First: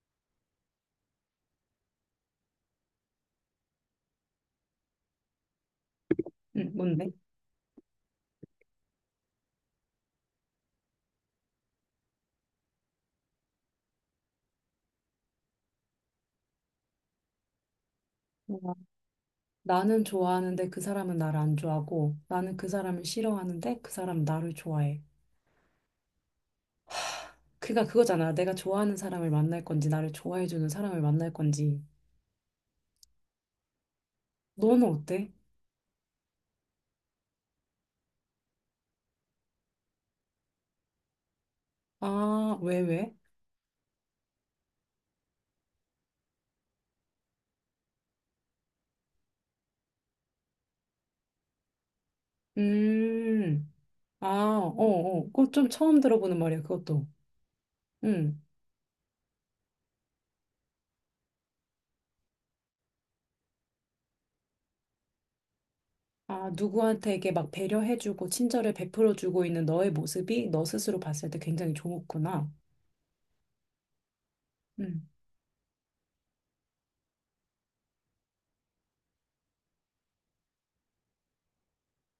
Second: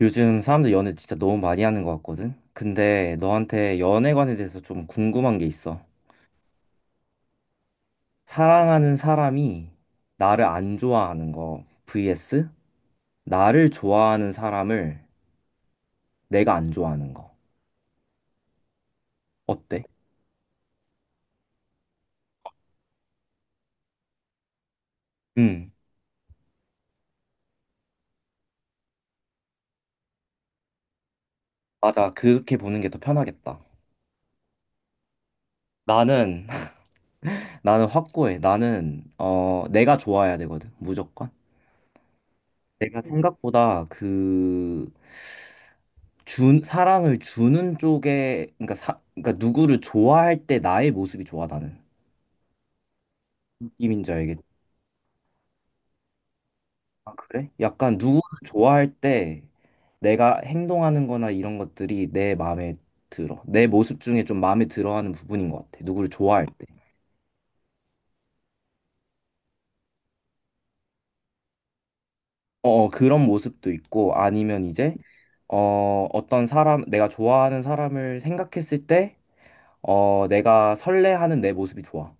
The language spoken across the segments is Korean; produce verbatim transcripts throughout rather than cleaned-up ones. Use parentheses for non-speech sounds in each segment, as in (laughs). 요즘 사람들 연애 진짜 너무 많이 하는 것 같거든? 근데 너한테 연애관에 대해서 좀 궁금한 게 있어. 응, 뭔데? 사랑하는 사람이 나를 안 좋아하는 거 vs 나를 좋아하는 사람을 내가 안 좋아하는 거. 와. 어때? 나는 좋아하는데 그 사람은 나를 안 좋아하고, 나는 그 사람을 싫어하는데 그 사람은 나를 좋아해. 응. 그가 그거잖아. 내가 좋아하는 사람을 만날 건지, 나를 좋아해주는 사람을 만날 건지. 맞아. 그렇게 보는 게 더 편하겠다. 너는 어때? 나는, (laughs) 나는 확고해. 나는, 어, 내가 좋아해야 되거든. 무조건. 아, 왜, 내가 왜? 생각보다 그, 준 사랑을 주는 쪽에 그러니까 사 그러니까 누구를 좋아할 때 나의 모습이 좋아 나는 음, 느낌인지 아, 알겠지? 어, 어. 그거 좀 처음 들어보는 말이야, 그것도. 아, 그래? 약간 누구를 음. 좋아할 때 내가 행동하는 거나 이런 것들이 내 마음에 들어 내 모습 중에 좀 마음에 들어 하는 부분인 것 같아 누구를 좋아할 아, 때 누구한테게 막 배려해주고, 친절을 베풀어주고 있는 너의 모습이 너 스스로 봤을 때 굉장히 좋았구나. 어, 어, 그런 모습도 있고 아니면 이제 음. 어, 어떤 사람 내가 좋아하는 사람을 생각했을 때 어, 내가 설레하는 내 모습이 좋아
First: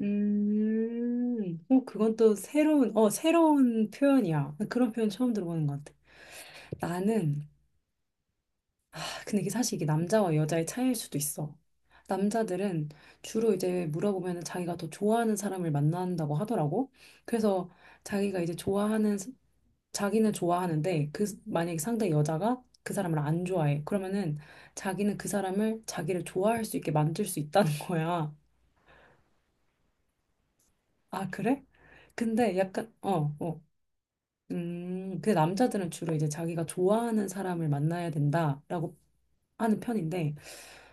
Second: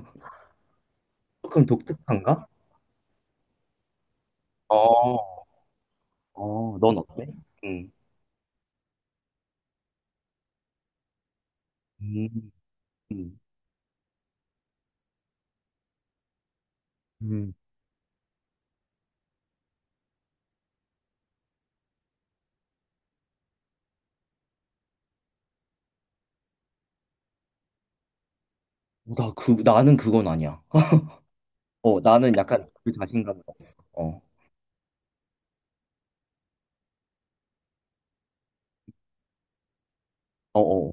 음, 조금 어, 그건 또 독특한가? 새로운, 어, 새로운 표현이야. 그런 표현 처음 어, 들어보는 것 같아. 어, 넌 어때? 나는, 응. 근데 이게 사실 이게 남자와 여자의 차이일 수도 있어. 음, 남자들은 음. 주로 이제 물어보면 자기가 더 좋아하는 사람을 만난다고 하더라고. 음. 그래서 자기가 이제 좋아하는, 스- 자기는 좋아하는데 그, 스- 만약에 상대 여자가 그 사람을 안 좋아해. 그러면은 자기는 그 사람을 자기를 좋아할 수 있게 만들 수 있다는 (laughs) 거야. 나 그, 나는 그건 아니야. 아, 그래? 어, 나는 근데 약간 그 약간, 어, 자신감이 어. 없어. 어, 음, 근데 남자들은 주로 이제 자기가 좋아하는 사람을 만나야 된다라고 하는 편인데, 어, 어.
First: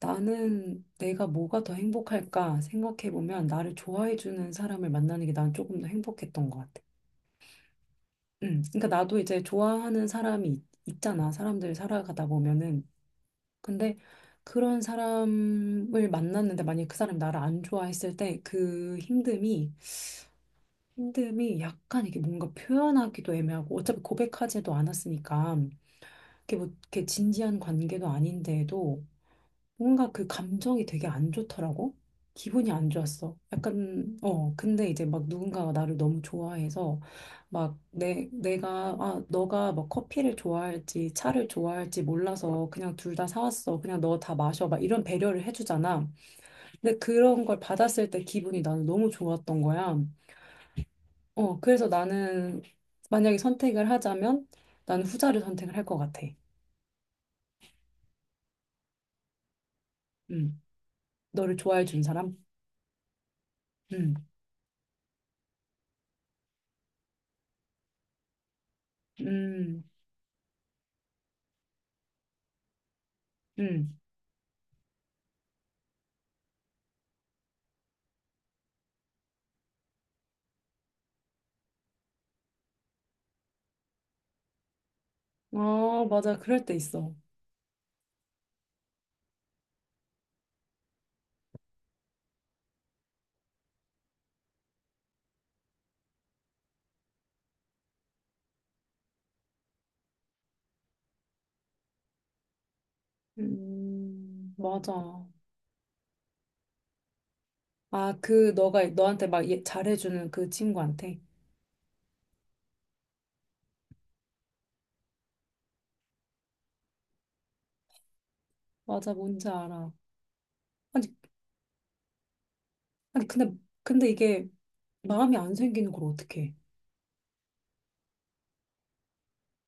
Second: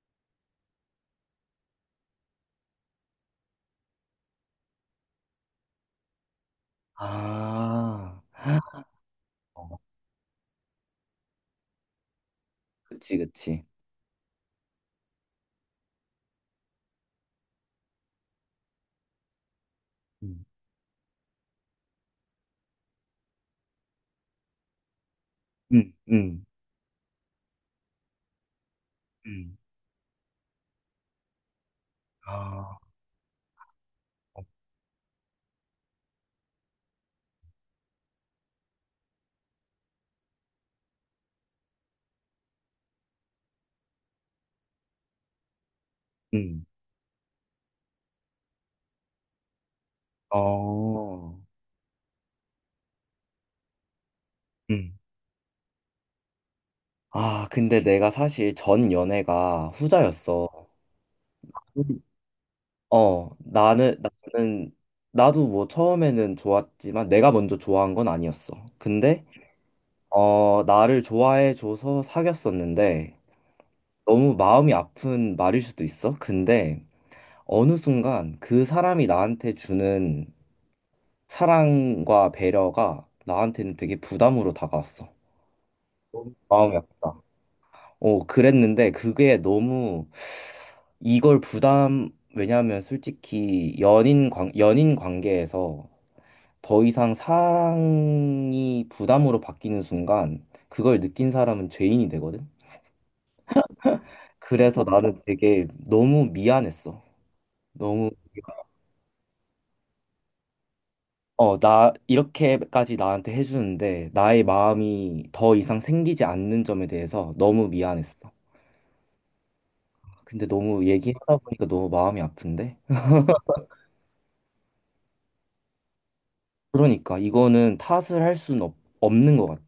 나는 내가 뭐가 더 행복할까 생각해보면 나를 좋아해주는 사람을 만나는 게 난 조금 더 행복했던 것 같아. 아, 응. 그러니까 나도 이제 어, 좋아하는 사람이 있- 있잖아. 사람들 살아가다 보면은. 그치, 그치. 근데 그런 사람을 만났는데 만약에 그 사람이 나를 안 좋아했을 때 그 힘듦이, 음. 힘듦이 약간 이게 뭔가 표현하기도 애매하고, 어차피 고백하지도 않았으니까 음, 음, 이게 뭐 이렇게 진지한 관계도 아닌데도 음. 뭔가 그 감정이 되게 안 좋더라고. 기분이 아, 안 좋았어. 약간, 어, 근데 이제 막 누군가가 나를 너무 좋아해서 막 내, 내가, 아, 너가 막 커피를 좋아할지 차를 좋아할지 몰라서 그냥 둘 다 사왔어. 그냥 너 다 마셔. 막 이런 배려를 해주잖아. 음, 근데 그런 걸 받았을 때 기분이 나는 너무 좋았던 거야. 어, 어, 그래서 나는 만약에 선택을 하자면 음. 나는 후자를 선택을 할 것 같아. 아, 근데 내가 사실 전 연애가 후자였어. 음, 너를 좋아해 음. 준 사람? 어, 나는, 음, 나는, 나도 뭐 처음에는 좋았지만 내가 먼저 좋아한 건 아니었어. 근데, 음, 어, 나를 좋아해줘서 사귀었었는데, 음. 너무 마음이 아픈 말일 수도 있어. 근데 어느 순간 그 사람이 나한테 주는 사랑과 배려가 나한테는 되게 부담으로 다가왔어. 아, 너무 맞아. 그럴 때 마음이 있어. 아프다. 어, 그랬는데 그게 너무 이걸 부담, 왜냐하면 솔직히 연인 관, 연인 관계에서 더 이상 사랑이 부담으로 바뀌는 순간 그걸 느낀 사람은 죄인이 되거든. 음, 그래서 나는 맞아. 되게 너무 미안했어. 너무 아, 그, 너가, 너한테 막 얘- 잘해주는 그 친구한테. 어, 나, 이렇게까지 나한테 해주는데, 나의 마음이 더 이상 생기지 않는 점에 대해서 너무 미안했어. 맞아, 뭔지 알아. 근데 너무 아니, 얘기하다 보니까 너무 마음이 아픈데? 아니, 근데, 근데 이게 마음이 안 생기는 걸 어떡해. 그러니까, 이거는 탓을 할 수는 없, 없는 것 같아.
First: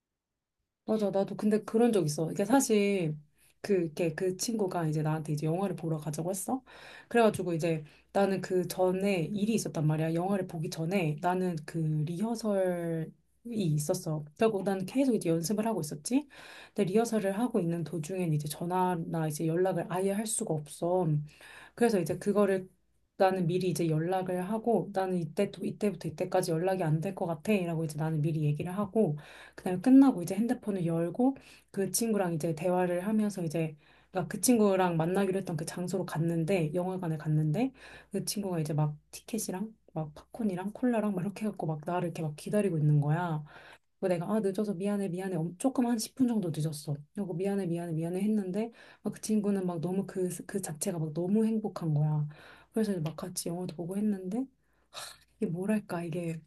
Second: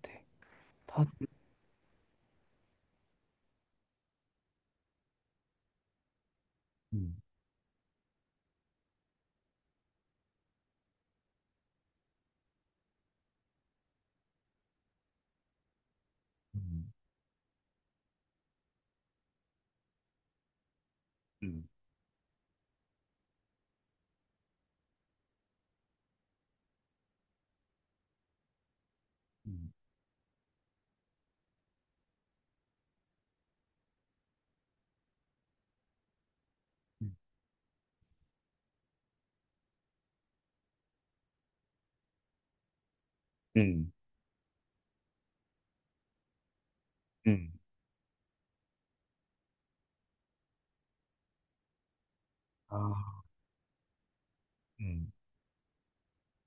탓. 맞아. 나도 근데 그런 적 있어. 이게 사실 그, 이렇게 그 친구가 이제 나한테 이제 영화를 보러 가자고 했어. 음, 그래가지고 이제 나는 그 전에 일이 있었단 말이야. 영화를 보기 전에 나는 그 리허설이 있었어. 그리고 난 계속 이제 연습을 하고 있었지. 근데 음, 리허설을 하고 있는 도중엔 이제 전화나 이제 연락을 아예 할 수가 없어. 음, 그래서 이제 그거를 나는 미리 이제 연락을 하고, 나는 이때 또 이때부터 이때까지 연락이 안될 것 같아 라고 이제 나는 미리 얘기를 하고, 음, 그다음에 끝나고 이제 핸드폰을 열고 그 친구랑 이제 대화를 하면서 이제, 그러니까 그 친구랑 만나기로 했던 그 장소로 갔는데, 음, 영화관에 갔는데 그 친구가 이제 막 티켓이랑 막 팝콘이랑 콜라랑 막 이렇게 해갖고 막 나를 이렇게 막 기다리고 있는 거야. 음, 뭐 내가 아 늦어서 미안해 미안해 엄- 조금 한 십 분 정도 늦었어. 그리고 음. 미안해 미안해 미안해 했는데, 막 그 친구는 막 너무 그, 그 자체가 막 너무 행복한 거야. 아, 그래서 이제 막 같이 영화도 보고 했는데 음, 이게 뭐랄까, 이게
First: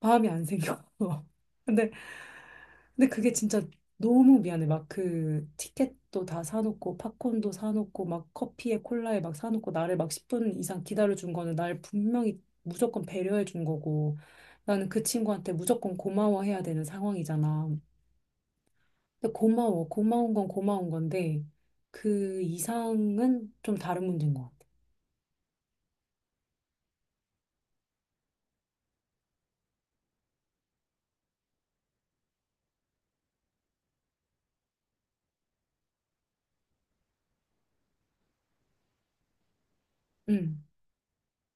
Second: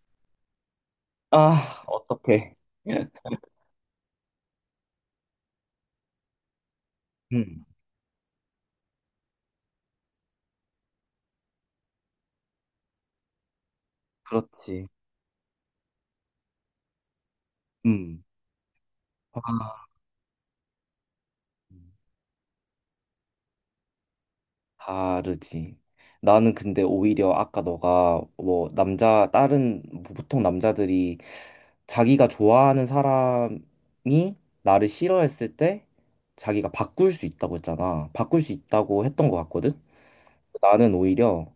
마음이 안 생겨. (laughs) 아, 근데, 어떡해. 근데 그게 진짜 너무 미안해. 막 그 티켓도 다 사놓고, 팝콘도 음, 사놓고, 막 커피에 콜라에 막 사놓고 나를 막 십 분 이상 기다려준 거는 날 분명히 무조건 배려해 준 거고, 그렇지. 나는 그 친구한테 무조건 고마워해야 되는 상황이잖아. 음, 근데 아. 고마워. 고마운 건 고마운 건데, 음. 그 이상은 좀 다른 문제인 것 같아. 다르지. 나는 근데 오히려 아까 너가 뭐 남자 다른 뭐 보통 남자들이 자기가 좋아하는 사람이 나를 싫어했을 때 자기가 바꿀 수 있다고 했잖아. 바꿀 수 있다고 했던 것 같거든. 응. 나는 오히려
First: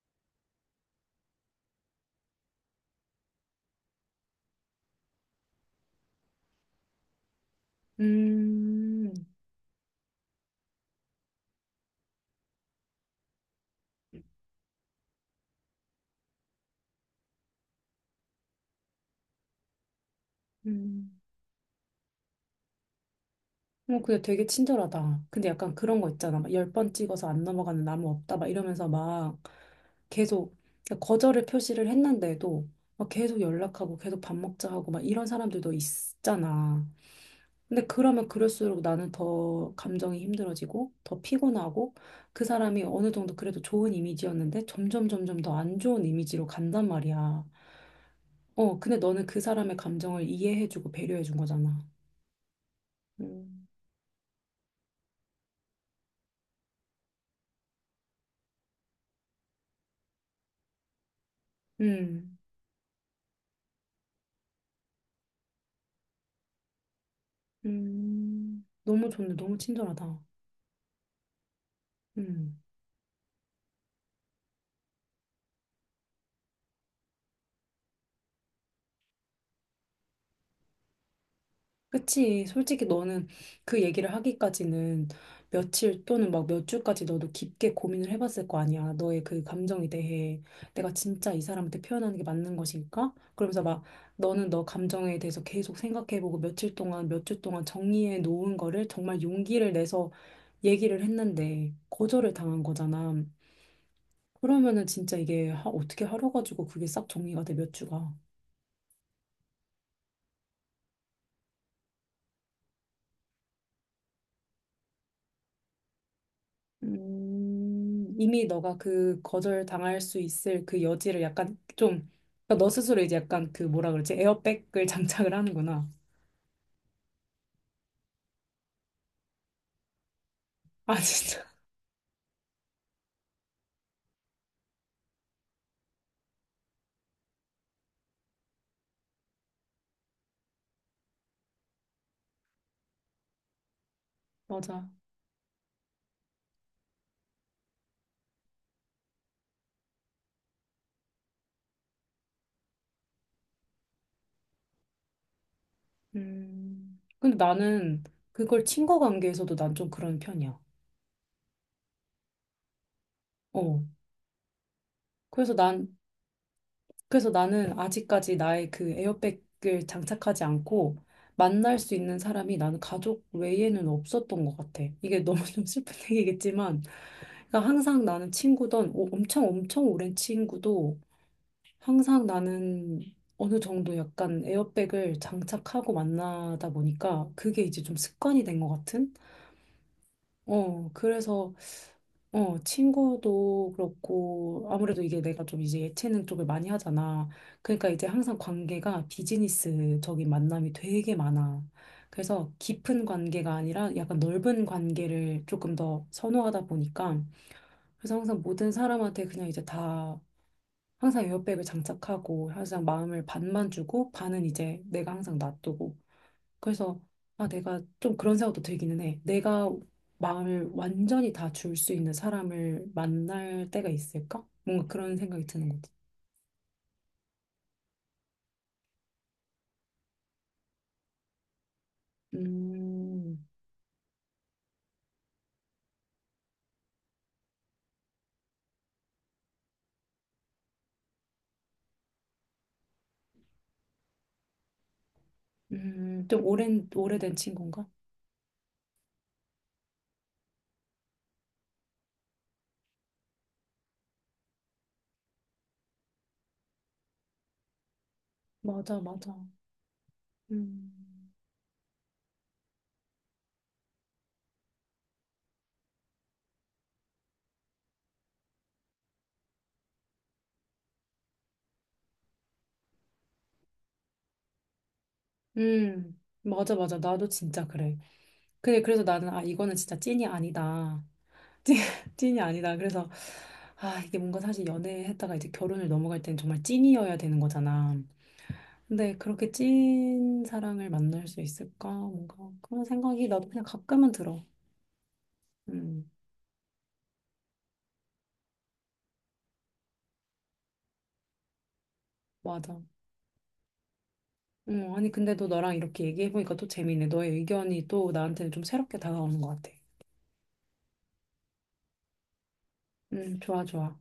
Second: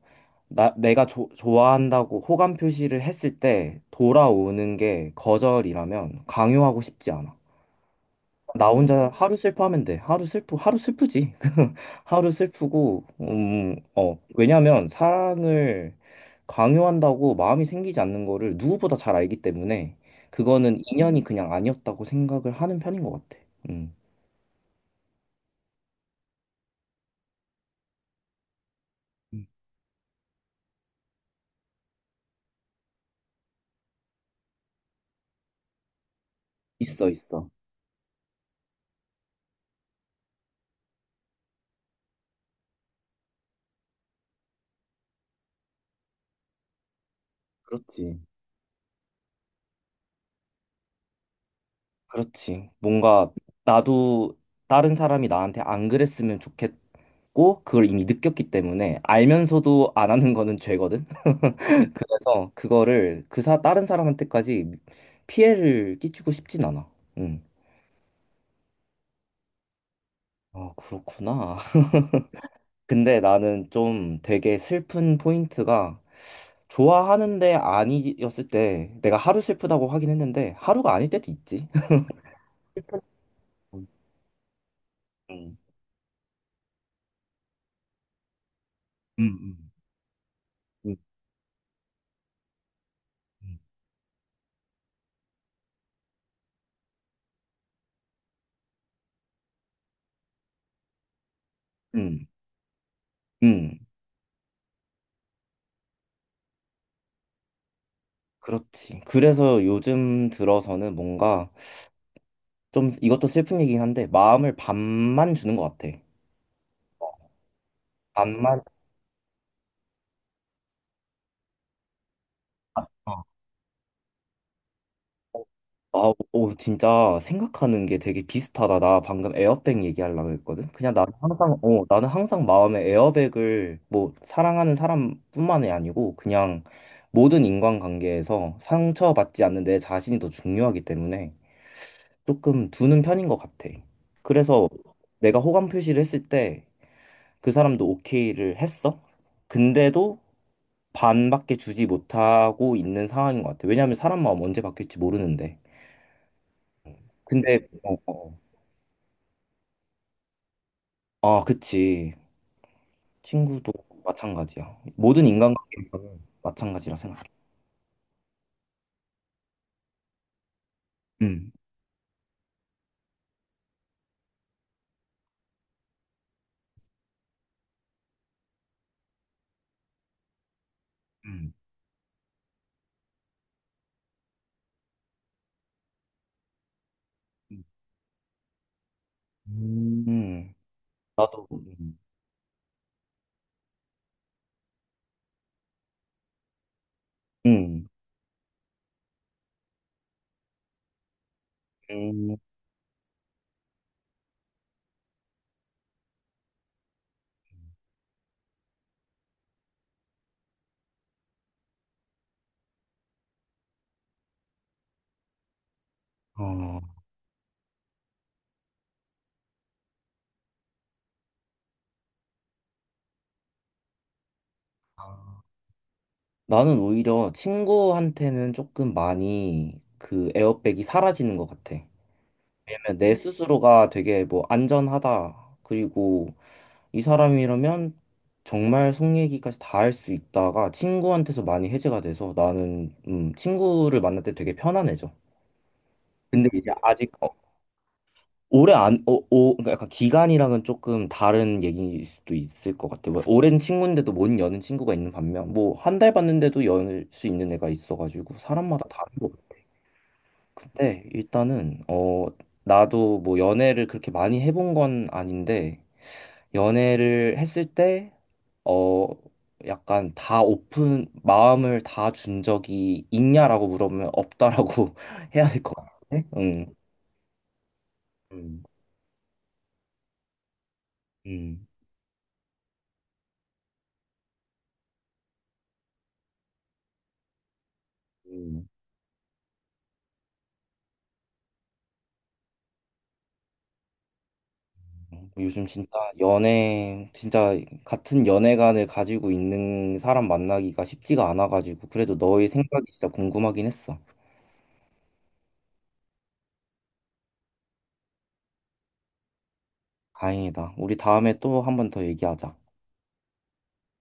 나 내가 조- 좋아한다고 호감 표시를 했을 때 돌아오는 게 거절이라면 강요하고 싶지 않아. 나 혼자 음, 하루 슬퍼하면 돼. 하루 슬프, 하루 슬프지. (laughs) 하루 슬프고, 음, 어, 왜냐면 사랑을 강요한다고 마음이 생기지 않는 거를 누구보다 잘 알기 때문에 그거는 음. 인연이 그냥 아니었다고 생각을 하는 편인 것 같아. 음, 어, 그냥 되게 친절하다. 근데 약간 그런 거 있잖아. 막 열 번 찍어서 안 넘어가는 나무 없다. 막 이러면서 막 음, 계속, 그러니까 거절을 표시를 했는데도 막 계속 연락하고 계속 밥 먹자 하고 막 이런 사람들도 있잖아. 있어, 있어. 근데 그러면 그럴수록 나는 더 감정이 힘들어지고 더 피곤하고, 그 사람이 어느 정도 그래도 좋은 이미지였는데 점점 점점 더 안 좋은 이미지로 간단 말이야. 그렇지. 어, 근데 너는 그 사람의 감정을 이해해주고 배려해준 거잖아. 그렇지. 뭔가 음. 나도 다른 사람이 나한테 안 그랬으면 좋겠고, 그걸 이미 느꼈기 때문에 알면서도 안 하는 거는 죄거든. 음, 그래서 그거를 그 사, 다른 사람한테까지 피해를 끼치고 싶진 않아. 응. 음, 너무 좋네. 너무 친절하다. 아, 그렇구나. (laughs) 음. 근데 나는 좀 되게 슬픈 포인트가 좋아하는데 아니었을 때 내가 하루 슬프다고 하긴 했는데 하루가 아닐 때도 있지. (laughs) 그치. 솔직히 너는 그 음, 얘기를 하기까지는 음, 며칠 또는 막 몇 주까지 너도 깊게 고민을 해봤을 거 아니야. 너의 그 음, 감정에 대해 내가 음, 진짜 이 사람한테 표현하는 게 맞는 것일까? 그러면서 막 너는 너 감정에 대해서 계속 생각해보고 며칠 동안, 몇 주 동안 정리해 놓은 거를 정말 용기를 내서 얘기를 했는데 음, 거절을 당한 거잖아. 음. 그러면은 진짜 이게 하- 어떻게 하루 가지고 그게 싹 정리가 돼, 몇 주가. 그렇지. 그래서 요즘 들어서는 뭔가 좀 이것도 슬픈 얘기긴 한데 마음을 반만 주는 것 같아. 음, 이미 반만. 너가 그 거절 당할 수 있을 그 여지를 약간 좀, 그러니까 너 스스로 이제 어. 약간 그 뭐라 그러지? 에어백을 (laughs) 장착을 하는구나. 아, 오, 진짜 생각하는 게 되게 비슷하다. 나 방금 에어백 얘기하려고 했거든. 그냥 아, 나는 진짜. 항상, 어, 나는 항상 마음에 에어백을 뭐 사랑하는 사람뿐만이 아니고 그냥 모든 인간관계에서 상처받지 않는 내 자신이 더 중요하기 때문에 조금 두는 편인 것 같아. (laughs) 그래서 맞아. 내가 호감 표시를 했을 때 그 사람도 오케이를 했어. 근데도 반밖에 주지 못하고 있는 상황인 것 같아. 왜냐하면 사람 마음 언제 바뀔지 모르는데. 음. 근데 근데 어, 어, 나는 어. 그걸 친구 관계에서도 난 좀 그런 편이야. 아, 그치. 친구도 어. 마찬가지야. 모든 그래서 난 인간관계에서는 마찬가지라 생각해. 그래서 나는 아직까지 나의 그 에어백을 장착하지 않고 응. 만날 수 있는 사람이 나는 가족 외에는 없었던 것 같아. 이게 너무 (laughs) 좀 슬픈 얘기겠지만, 그러니까 항상 나는 친구던 오- 엄청 엄청 오랜 친구도 응. 항상 나는 어느 정도 약간 에어백을 장착하고 만나다 보니까 그게 응. 이제 좀 습관이 된 것 같은? 음. 어, 나도, 그래서 응. 어, 친구도 그렇고, 아무래도 이게 내가 좀 이제 예체능 쪽을 많이 하잖아. 응. 그러니까 이제 항상 관계가 비즈니스적인 만남이 되게 많아. 음. 그래서 깊은 관계가 아니라 약간 넓은 관계를 조금 더 선호하다 보니까, 그래서 항상 모든 사람한테 그냥 이제 다, 항상 에어백을 장착하고, 항상 마음을 반만 주고, 반은 이제 내가 항상 놔두고, 어. 그래서 아 내가 좀 그런 생각도 들기는 해. 내가 마음을 완전히 다 줄 수 있는 사람을 만날 때가 있을까? 뭔가 그런 생각이 드는 거지. 나는 오히려 친구한테는 조금 많이 그 에어백이 사라지는 것 같아. 왜냐면 내 음, 스스로가 되게 뭐 안전하다. 그리고 이 사람이라면 정말 속 얘기까지 다 할 수 있다가 친구한테서 많이 해제가 돼서 나는 음, 친구를 만날 때 되게 편안해져. 음, 좀 근데 이제 오랜 아직 어, 오래된 친구인가? 오래 안, 오 오, 그러니까 약간 기간이랑은 조금 다른 얘기일 수도 있을 것 같아요. 뭐 오랜 친구인데도 못 여는 친구가 있는 반면, 뭐 한 달 봤는데도 열 수 있는 애가 있어가지고 사람마다 맞아, 다른 것 맞아. 같아요. 근데 음, 일단은 어 나도 뭐 연애를 그렇게 많이 해본 건 아닌데 연애를 했을 때 어 약간 다 오픈 마음을 다 준 적이 있냐라고 물어보면 없다라고 (laughs) 해야 될 것 음, 같은데. 맞아, 응. 맞아. 나도 진짜 그래. 음. 그래, 그래서 나는 아 이거는 진짜 찐이 아니다. (laughs) 찐, 찐이 아니다. 그래서 아 이게 뭔가 사실 연애했다가 이제 결혼을 넘어갈 때는 정말 찐이어야 되는 거잖아. 음. 근데 그렇게 찐 사랑을 만날 수 있을까? 뭔가 그런 생각이 나도 그냥 가끔은 들어. 요즘 진짜 음, 연애, 진짜 같은 연애관을 가지고 있는 사람 만나기가 쉽지가 않아가지고, 그래도 너의 맞아. 생각이 진짜 궁금하긴 했어. 음, 아니 근데 또 너랑 이렇게 얘기해보니까 또 재밌네. 너의 의견이 또 나한테는 좀 새롭게 다가오는 것 같아. 다행이다. 우리 다음에 또 한 번 더 얘기하자. 음, 좋아, 좋아.